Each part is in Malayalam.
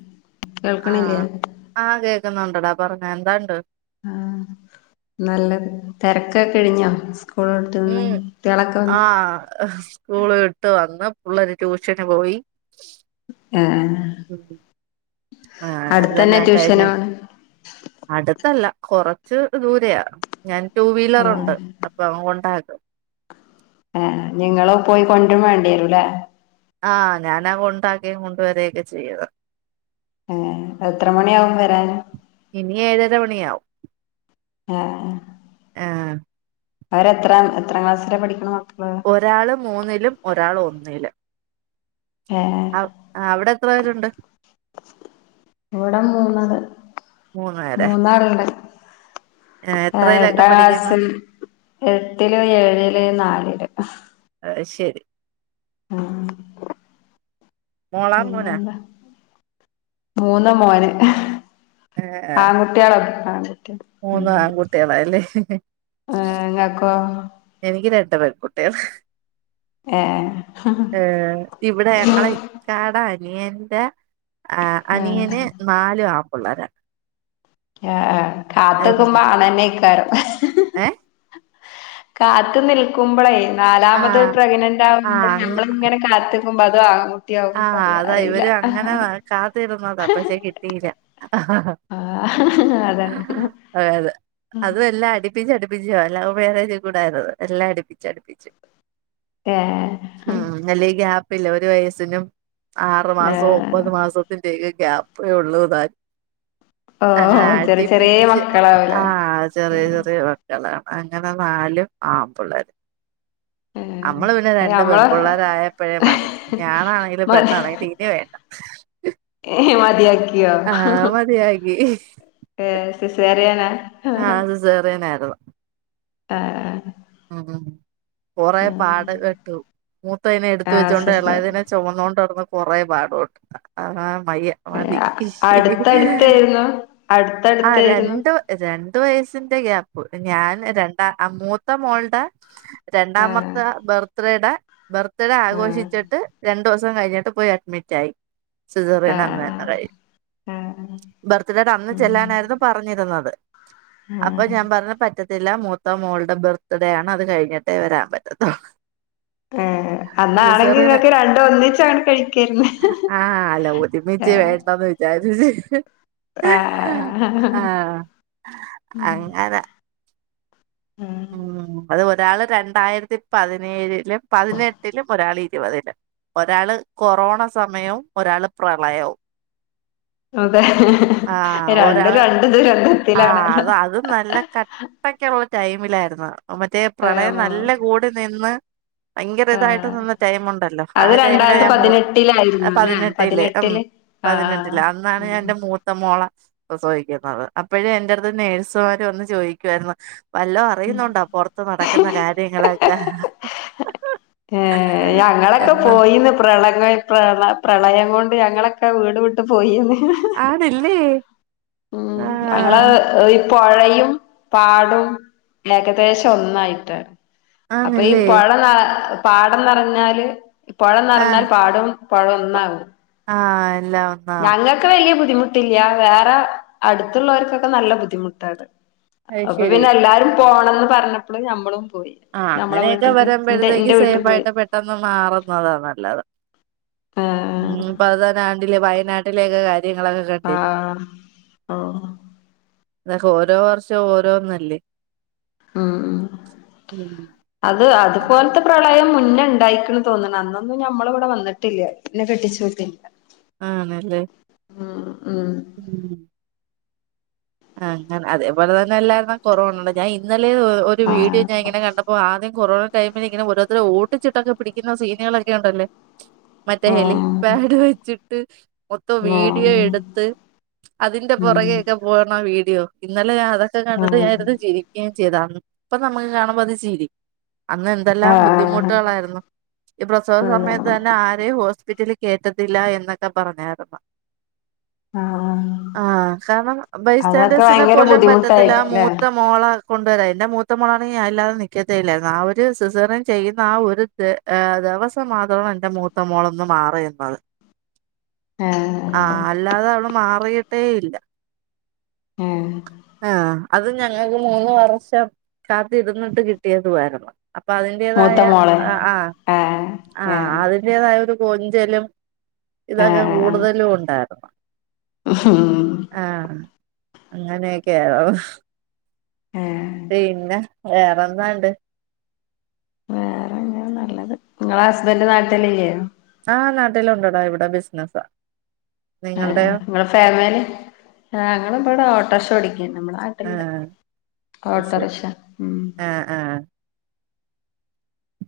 ഉം ആഹ് ആഹ് കേക്കുന്നു എടാ പറഞ്ഞോ എന്താണ്ട്? ആഹ് നല്ലത് തെരക്കൊക്കെ കഴിഞ്ഞോ? ഉസ് ഉം ആഹ് സ്കൂള് വിട്ട് വന്ന് പുള്ളാര് ട്യൂഷന് പോയി. ആഹ് ആഹ് ഉം ആഹ് ആഹ് അതെല്ലാം കഴിഞ്ഞ് അടുത്തല്ല കൊറച്ച് ദൂരെയാ ഞാൻ ടൂ ഏഹ് വീലറുണ്ട് അപ്പൊ അങ്ങ് കൊണ്ടായാക്ക് ആഹ് നിങ്ങള് പോയി കൊണ്ട‌രും വേണ്ടി വരുംല്ലേ ആഹ് ഞാനാ കൊണ്ടക്കേം കൊണ്ട്‌ വരെയൊക്കെ ചെയ്യ്ന്നത് ഏഹ് എത്ര മണിയാവും വരാൻ? ഇനി ഏഴര മണിയാവും ആഹ് ആഹ് അവരെത്ര എത്രാം ക്ലാസ്സിലാ പഠിക്കണെ മക്ക് ഒരാള് മൂന്നിലും ഒരാൾ ഒന്നിലും അവ് ആഹ് അവിടെ എത്ര പേരുണ്ട്? ഇവിട മൂന്നാള്. മൂന്ന് പേരാ മൂന്നാള്ണ്ട്. ഏഹ് എട്ടാം എത്രയിലൊക്കെ പഠിക്കുന്നു ക്ലാസിൽ എട്ടില്, ഏഴില്, നാലില് അത് ശരി. ആഹ് മോളാ പിന്നെ മോനാ എന്ത? മൂന്ന്‌ മോന് ആൺകുട്ടികള ആഹ് മൂന്ന്‌ ആൺകുട്ടികളാല്ലേ ഇങ്ങക്കോ എനിക്ക് ര ണ്ട് പെൺകുട്ടികള്. ഏ ഇവിടെ ഞങ്ങളെ ഇക്കാടെ അ നിയന്റെ ആഹ് അനിയന് നാലും ആമ്പുള്ളേരാ. ആഹ് ആഹ് കാത്ത് നിക്കുമ്പോ ആണ് തന്നെയിക്കാരം. ഏഹ് കാത്ത് നിൽക്കുമ്പ്ളെ നാലാമത് ആഹ് പ്രഗ്നന്റ് ആവുമ്പ ആഹ് അങ്ങ ഞമ്മള്ങ്ങനെ കാത്ത് [unintelligible] ആഹ് അതാ ഇവര് അങ്ങനെ കാത്തിരുന്നതാ പക്ഷെ കിട്ടീല്ല. ആഹ് അതാണ് ഉംഹ് ബിജോ ലൗ മേരേജ്ക്കൂടാര്ന്ന് എല്ലാ അടിപ്പിച്ച് അടിപ്പിച്ച്. ഏ ഉംഹ് അല്ലേ ഗ്യാപ് ഇല്ല ഒരു വയസ് സിനും ആറു ഏ മാസോ ഒമ്പത് മാസത്തിന്റെകെ ഗ്യാപ്പെ ഉള്ളൂതാൻ ഓ അങ്ങനെ ചെറിയ ചെറിയ അടിപ്പിച്ച് മക്കളാവുലേ ആഹ് ചെറിയ ചെറിയ മക്കളാ അങ്ങനെ നാലും ആൺപിള്ളേര്. അമ്മള് പിന്നെ ഏ രണ്ട് ഞമ്മള് പെമ്പള്ളേരായപ്പഴേ മതി. ഞാണാണെങ്കിലും മതി പെണ്ണാണെങ്കിലും തീരെ വേണ്ട [unintelligible] ആഹ് മതിയാക്കി ഏ സിസേറിയനാ ആഹ് സിസേറിയനായിരുന്നു ഏഹ് ഉ ഹും കുറെ പാട് പെട്ടു മൂത്തയിനെ എടുത്തു ആ വെച്ചോണ്ട് സിസേ എളയതിനെ ചുമന്നോണ്ട് നടന്ന കുറേ പാട് പെട്ടു ആ വയ്യ മതി. അടുത്തടുത്തായിരുന്നു ആ അടുത്തടുത്തായിരുന്നു രണ്ട് രണ്ട് വയസിന്റെ ഗ്യാപ്പ് ഞാൻ രണ്ടാ അ മൂ ത്തെ മോൾടെ ആ രണ്ടാമത്തെ ബർത്ത്ഡേയുടെ ബർത്ത്ഡേ ആ ആഘോഷിച്ചിട്ട് രൺ ണ്ടോസം കഴിഞ്ഞിട്ട് പോയി അഡ്മിറ്റായി ആ സിസറിയൻ എന്നെന്നേകയിഞ്ഞ്. ആ ബർത്ത്ഡേടെ അന്ന് ഉം ചെല്ലാനായിരുന്നു പറഞ്ഞിരുന്നത്. ആ അപ്പൊ ഞാൻ പറഞ്ഞ പറ്റ ത്തില്ല മൂത്ത മോൾഡ ബർ ത്ത്ടെയാണ് അത് കഴിഞ്ഞിട്ടേ വരാൻ പറ്റത്തൊള്ള് ഏഹ് അന്നാണെങ്കി നിങ്ങക്ക് രണ്ടും ഒന്നിച്ചാണ്ട് കഴിക്കേര്ന്ന് ആ അല്ല ഒരുമിച്ച് ഏഹ് വേണ്ടന്ന് [unintelligible] ആഹ് ആ ഉം അങ്ങനെ ഉം അത് ഒരാള് രണ്ടായിരത്തി പതിനേഴിലും പതിനെട്ടിലും ഒരാൾ ഇരുപതിലും ഒരാള് കൊറോണ സമയവും ഒരാള് പ്രളയവും ആ രണ്ടും രണ്ട് ദൂരന്ത ആ അത് അതും നല്ല കട്ടയ്ക്ക ടൈമിലായിരുന്നു. മറ്റേ ആ പ്രളയം നല്ല കൂടി നിന്ന് ഭയങ്കര ഇതായിട്ട് ആ നിന്ന ടൈമുണ്ടല്ലോ ആ അത് ടൈമിലാ രണ്ടായിരത്തി ഞാൻ മൂ പതിനെട്ടിലായിരുന്നു അ അല്ലെ പതിനെട്ടില് ഉം ആ പതിനെട്ടില് അന്നാണ് ഞാൻ ഉം എൻന്റെ മൂത്ത മോളെ പ്രസവിക്കുന്നത് അപ്പെഴെ എന്റെട്ത്ത് നേഴ്സുമാര് വന്ന് ചോദിക്കുമായിരുന്നു വല്ലോ അറിയുന്നുണ്ടോ പൊറത്ത് നടക്കുന്ന കാര്യങ്ങളൊക്കെ ഏഹ് ഞങ്ങളൊക്കെ എന്ന് പോയിന്ന് പ്രളയ പ്രള പ്രളയം കൊ ണ്ട് ഞങ്ങളൊക്കെ വീട് വിട്ട് പോ ആണല്ലേ ഉം ഞങ്ങളെ പുഴയും പാടും ഏകദേശം ഒന്നായിട്ടാണ് അപ്പൊ ഈ ആണില്ലേ പുഴ ന പാടം നിറഞ്ഞാല് പുഴ നിറഞ്ഞാൽ ആഹ് പാടും പൊഴ ഒന്നാവും ആഹ് എല്ലാം ഒന്നാവും ഞങ്ങൾക്ക് വലിയ ബു ദ്ധിമുട്ടില്ല വേറെ അടുത്തുള്ളൊര്ക്കൊക്കെ നല്ല ബുദ്ധിമുട്ടാണ് അത് അപ്പൊ ശരി പിന്നെ എല്ലാരും പോണന്ന് പറഞ്ഞപ്പള് ഞമ്മളും പോയി ആ ഞമ്മളെ അങ്ങനെയൊക്കെ വീട്ട്ക്ക് എന്റെ വരുമ്പോഴത്തേക്ക് എന്റെ വീട്ട്ക്ക് സേഫ് പോയി ആയിട്ട് പെട്ടെന്ന് മാറുന്നതാ നല്ലത് ആഹ് ഉം ഇപത് തന്നെ കണ്ടില്ലേ വയനാ ട്ടിലേക കാ ആഹ് ഓഹ് ഇതൊക്കെ ഓരോ വർഷവും ഓരോന്നല്ലേ ഉം ഉം ഉം ത്ത അതുപോലത്തെ പ്രളയം പിന്നെ ഉണ്ടായിക്ക്ണ് തോന്നണ് അന്നൊന്നും ഞമ്മള് ഇവിടെ വന്നിട്ടില്ല ഇന്നെ കെട്ടിച്ച് വിട്ടില്ല ആണല്ലേ ഉം ഉം ആ അങ്ങനെ അതേപോലെ തന്നെല്ലായിരുന്നൊ കൊറൊണടെ ഞാൻ ഇന്ന ലെ ഒരു വീഡിയോ ആഹ് ഞാൻ ഇങ്ങനെ കണ്ടപ്പം ആദ്യം കൊറോണ ടൈമില് ഇങ്ങനെ ഓരോരുത്തരെ ഓടിച്ചിട്ടൊക്കെ പിടിക്കുന്ന സീനുകളൊക്കെ ഉണ്ടല്ലോ മറ്റേ ഹെലി ആഹ് പാഡ് വച്ചി ട്ട് മൊത്തം വീഡിയോ ആഹ് എടുത്ത് അതിന്റെ ഉം പുറകെക്കെ പോ വീഡിയോ ഇന്നലെ ഞാ ഇതൊക്കെ കണ്ടിട്ട് ഞാനിരുന്ന് ചിരിക്കേം ചെയ്യ്തതാ ഇപ്പ നമ്മുക്ക് കാണുമ്പോ അത് ചിരി അന്ന് എന്തെല്ലാം ആഹ് ആഹ് ബുദ്ധിമുട്ടുകളായിരുന്നു ഈ പ്രസവ സമയത്ത് തന്നെ ആരെയും ഹോസ്പിറ്റലിൽ കേറ്റതില്ല എന്നൊക്കെ പറഞ്ഞ് നടപ്പാ ആഹ് ആഹ് കാരണം അതൊക്കെ ബയിസ്റ്റാൻടേഴ്സിനെ ഭയങ്കര പോലും പറ്റത്തില്ല ബുദ്ധിമുട്ടായിട്ടില്ലേ മൂത്ത മോള കൊണ്ടുവരാൻ എന്റെ മൂത്ത മോളാണെ ഞാനില്ലാതെ നിക്കത്തേ ഇല്ലായിരുന്നു ആ ഒരു സിസേറിയൻ ചെയ്യുന്ന ആ ഒരു ത് ഏ ദിവസം മാത്രമാണ് എൻറെ മൂത്ത മോളൊന്ന് മാറി നിന്നത് ഏ ആ അല്ലാതെ അവള് മാ കൊയ്യട്ടെ ഇല്ല ഏ ആഹ അത് ഞങ്ങൾക്ക് മൂന്ന് വർഷം കാത്തിരുന്നിട്ട് കിട്ടിയതു ആയിരുന്നു അപ്പ അതിന്റേതായ മൂത്ത മോളെ ആ ഏ ആ ഏ അതിന്റെതായ ഒരു കൊഞ്ചലും ഇതാ ഏ ഞാൻ കൂടുതലും ഉണ്ടായിര്ന്നു ഉം ആഹ അങ്ങനെക്കെ ഏ ഔ ഏ പിന്നെ വെറെന്താണ്ട് വെറെ എങ്ങനെ നല്ലത് നിങ്ങളെ ഹസ്ബൻഡ് നാട്ടില്ല്ലേ ആ നാട്ടിലുണ്ടടാ ഇവിടെ ബിസിനസ്സ ആ നിങ്ങളെ ഫാമിലി ആ ഞങ്ങള് ഇബടെ ഓട്ടർഷ ഓടിക്ക നമ്മള് നാട്ട്ല്ല ആഹ് അത് ശരി ഓട്ടോറിക്ഷ ഉം ആഹ് ആഹ്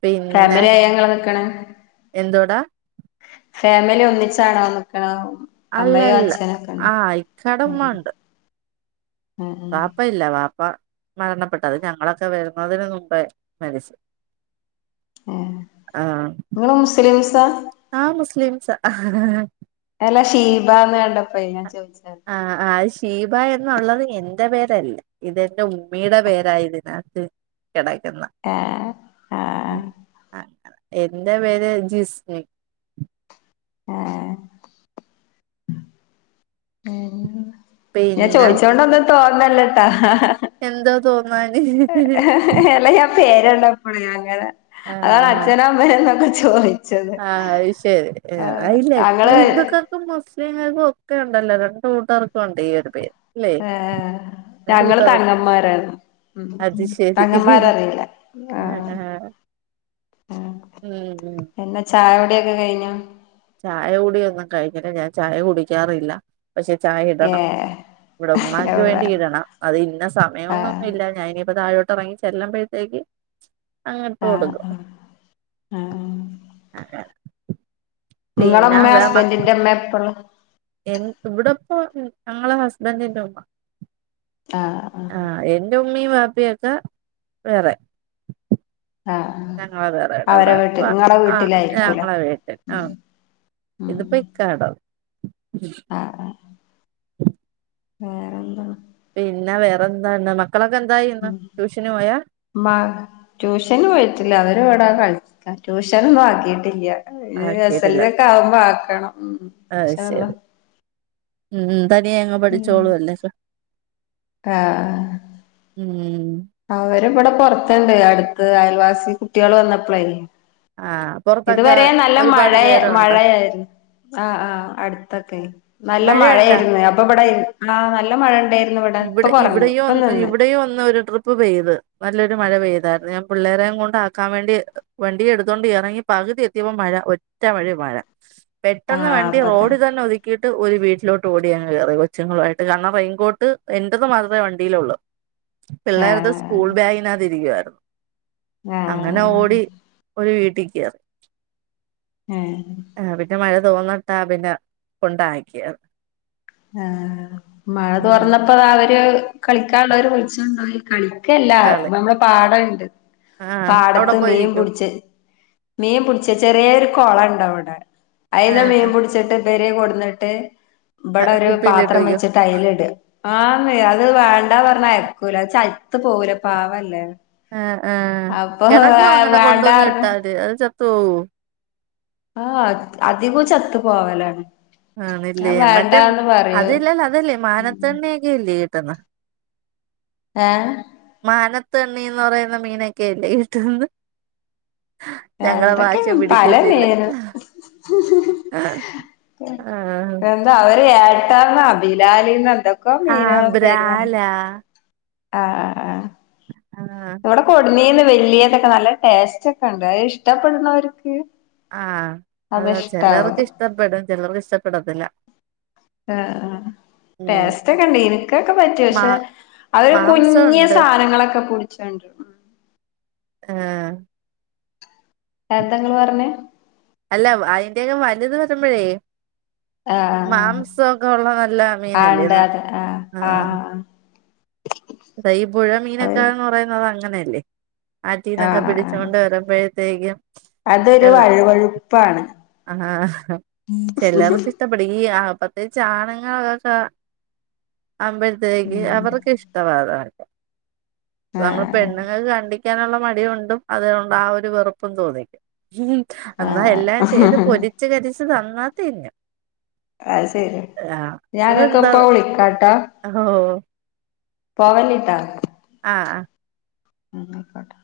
പിന്നെ ഫാമിലിയായ നിങ്ങള് നിക്ക്ണേ എന്തോടാ ഫാമിലി ഒന്നിച്ചാണോ നിക്ക്ണോ അല്ല അല്ല ഉം ഇക്കാടെമ്മണ്ട് ഉം പാപ്പ ഇല്ല പാപ്പ മരണപ്പെട്ടതാ അത് ഞങ്ങളൊക്കെ വരുന്നതിന് മുമ്പേ മരിച്ചു ഏ നിങ്ങള് മുസ്ലിംസ് സ ആഹ മുസ്ലിംസാ ഹ ഹ അല്ല ഷീബാന്ന് കണ്ട പ്പ അയിനാ ചോയിച്ചേ ശീബ എന്നുള്ളത് എന്റെ പേരല്ല ഇതെന്റെ ഉമ്മിയുടെ പേരാതിനകത്ത് കിടക്ക്ന്ന ഏ ആ ഉം ആ അതെ എന്റെ പേര് ജിസ്മി ആഹ ഉ [unintelligible] ഞാൻ ചോദിച്ചോൊണ്ടന്ന് തോന്നല്ലട്ടാ എന്താ തോന്നല് അല്ല പേര്ണ്ടപ്പോള അങ്ങനെ അതാണ് അച്ഛനൊ അമ്മയോ കൊണ്ട് ചൊറി ആ അത് ശരി അയില്ല ഇപ്പൊ ഞങ്ങള് ഹിന്ദുക്കാൾക്കും മാസ് ത് ഇങ്ങൾക്കും ഒക്കെ ഉണ്ടല്ലോ രണ്ട് കൂട്ടാർക്കും ഉണ്ട് ഈ ഒരു പേര് അല്ലേ ഏ രണ്ട് ഞങ്ങൾ കൂട്ടർ തങ്ങന്മാരന്നു അത് ശരി തങ്ങന്മാരറിയില്ല ആ ആഹ് ആഹ് ആ ഉം ഉം പിന്നെ ചായവിടെയൊക്കെ കഴിഞ്ഞ ചായ കുടിയൊന്നും കഴിഞ്ഞില്ല ഞാൻ ചായ കുടിക്കാറില്ല പക്ഷെ ചായ ഏ ഇടണം ഇവിടെ ഉമ്മാക്ക് വേണ്ടി ഇടണം അത് ഇന്ന ആ സമയൊന്നൊന്നു ഇല്ല ഞന് ഇനിപ്പോ താഴോട്ട് തുടങ്ങി ചെല്ല്പഴത്തേക്ക് അങ്ങ് ഇട്ട് ആ കൊടുക്കും ആ ആ [unintelligible] നിങ്ങളമ്മ ഹസ്ബൻറ്റിന്റെ അമ്മ എപ്പള് എ ഇവിടെപ്പ ഞങ്ങളെ ഹസ്ബൻറ്റിന്റെ ഉമ്മ ആ ആ ഉമ്മി വാപ്പിയൊക്കെ വേറെ ആ ആ ഞങ്ങളെ വേറെടെ അവരെ അവിടെ വീട്ടിൽ നിങ്ങളെ ആ വീട്ടിലായിരിക്കൂല ഞങ്ങളെ വീട്ടിൽ ആ ഉം ഉം ഇത് പയിക്കാടോ ആ ആ [unintelligible] വേറെന്താ പിന്നെ വേറെന്താ ഉള്ളത് ഉ മ ട്യൂഷന് പോയിട്ടില്ല അത ഇവിടാ കളിക്ക ട്യൂഷന്ന്നും ആക്കിയിട്ടില്ല ഇ എസ്‌ലിലൊക്കെ ആവുമ്പോ ആക്കാം വേണം ആ ശരി ഉം ഉം തനിയ അങ്ങ് പഠിച്ചോളു അല്ലേ സ് ഉം ഉം അതേ അവര് ഇവിടെ പൊറത്തുണ്ട് അടുത്ത് അയൽവാസി കുട്ടികൾ വന്നപ്പളെ ആഹ് പൊറത്തൊക്കെ ഇതുവരെ നല്ല ഒരുപാട് മഴയ പേരുണ്ടോ മഴയായിരുന്നു ആ ആഹ് അടുത്തൊക്കെ നല്ല മഴയുണ്ടാ മഴയായിരുന്നു അപ്പൊ ഇവിടെ ആഹ് നല്ല മഴ ഉണ്ടായിരു ഇവിടെ ഇവിടെയൊന്നരു ഇവിടെയൊന്നരു ഒരു ട്രിപ്പ് ഉപ്പ് പെയ്ത് നല്ലൊരു മഴ പെയ്തായിരുന്നു ഞാൻ പിള്ളേരെും കൊണ്ട ആക്കാൻ വേണ്ടി വണ്ടിയ എടുത്തുകോണ്ട് ഇറങ്ങി പകുതി എത്തിയപ്പോ മഴ ഒറ്റ മഴ മഴ പെട്ടെന്ന് ആഹ് വണ്ടി അപ്പ റോഡിൽ തന്നെ ഒതുക്കി ഒരു വീട്ടിലോട്ട് ഓടി അങ് കയറി കൊച്ചുങ്ങളായിട്ട് കാരണം റെയിൻ കോട്ട് എന്റേത് മാത്രേ വണ്ടിയിലൊള്ളു പിള്ളേരുത് സ്കൂൾ ആഹ് ബാഗിനകതിരിക്കുവായിരുന്നു അങ്ങനെ ആഹ് ഓടി ഒരു വീട്ട ടികേറി ഏ തോന്നിട്ടാ പിന്നെ കൊണ്ടാക്കിയത് ആ മഴ ഉം തോർന്നു അപ്പൊ താ അവര് കളിക്കാനുള്ളവര് വിളിച്ചുണ്ടായി കളി ക്കെല്ല കളി നമ്മുടെ പാടം [unintelligible] ആഹ് അവിടെ പാടത്ത് മീൻ പോയിരിക്കൂ പുടിച്ച് മീൻ പുടിച്ച് ചെറിയൊരു കൊളണ്ട അവിടെ അയില്ല ആഹ് മേൻ ആഹ് പുടിച്ചിട്ട് വരെ കൊട്ന്നിട്ട് ഇവിടെ ഒരു കുപ്പിയിലിട്ട് പാത്രം വെക്കും വെച്ചിട്ട് അയില് ഇടു ആന്ന് അത് വേണ്ടാ പറഞ്ഞ അയക്കൂല അത് ചത്ത് പോകൂല പാവല്ലേ ആ അപ്പൊ കിടക്കോ അങ്ങനെ കൊണ്ടുവന്ന് വേണ്ടാർഞ്ഞ് ഇട്ടാത് അത് ത്ത് പോവും ആ അധികവും ചത്ത പോവലാണ് ആ ഞാൻ ഇല്ലയേ മറ്റേ വേണ്ടാന്ന് അത് പറയും ഇല്ല അതല്ലേ മാനത്തകണ്ണി ഇല്ല തന്ന ഏ ത്തണ്ണിന്ന് പറയുന്ന മീനൊക്കെല്ലേ കിട്ടന്ന് എന്തൊക്കെയാ പലനേര് ആഹ് എന്താ അവരെയാര് [unintelligible] ബിലാല്ന്നാണ് ആഹ് ബ്രാലാ ആ ആ ആ ആഹ് ഇവടെ കൊട്ന്നേന് വല്യേതൊക്കെ നല്ല ടേസ്റ്റൊക്കെണ്ട് അതിഷ്ടപ്പെടുന്നവർക്ക് ആഹ് അതാ അതിഷ്ടാവും ചെലർക്ക് ഇഷ്ടപ്പെടും ചെലർക്ക് ഇഷ്ടപ്പെടത്തില്ല ആ ഉം ടേസ്റ്റൊക്കെണ്ട് എനിക്കൊക്കെ പറ്റും മാ പക്ഷെ അവ്ര് മാംസം ഉണ്ട് കുഞ്ഞ്സാനങ്ങളൊക്കെ പിടിച്ചോണ്ട്വരും ആഹ് എന്തങ്ങള്പറഞ്ഞെ അല്ല അയിന്റെയൊക്കെ വല്ത് വരുമ്പഴേ ആഹ് മാംസൊക്കെ ഉള്ള നല്ല ആ മീനല്ലേന്ന് ഇണ്ടത് ആഹ്-ആ ഇപ്പഈ പുഴമീനൊക്കാന്ന് പറയുന്നത് അങ്ങനെയല്ലേ ലെ ആറ്റിന്നൊക്കെ പിടിച്ചോണ്ട് വരുമ്പഴേ തെകയും അതൊരുവഴുവഴുപ്പാണ് ആഹാ ചെലർക്കിഷ്ടപ്പെടും ഈ ആ പ്രതേകിച്ചാണ്ങ്ങളൊക്ക അമ്പലത്തിലേക്ക് ഉം അവർക്ക് ഇഷ്ടവാത് നമ്മള് ആഹ് പെണ്ണുങ്ങൾക്കാണ്ടി ക്കാനുള്ള മടികൊണ്ടും അതുകൊണ്ടാഒരു വെറുപ്പും തോന്നിക്കും ഹ്മ്മ്‌ എന്നാ എല്ലാം ചെ ഏത് ആഹ് പൊരിച്ച് കരിച്ച് ഇത്തിരി തന്നാതിന്നും അത്ശെരി അതെന്താ ഞാനൊക്കെപ്പ വിളിക്കാട്ടാ ഓ പോവല്ലിട്ടാ ആഹ്-ആ ഉം ആയിക്കോട്ടെ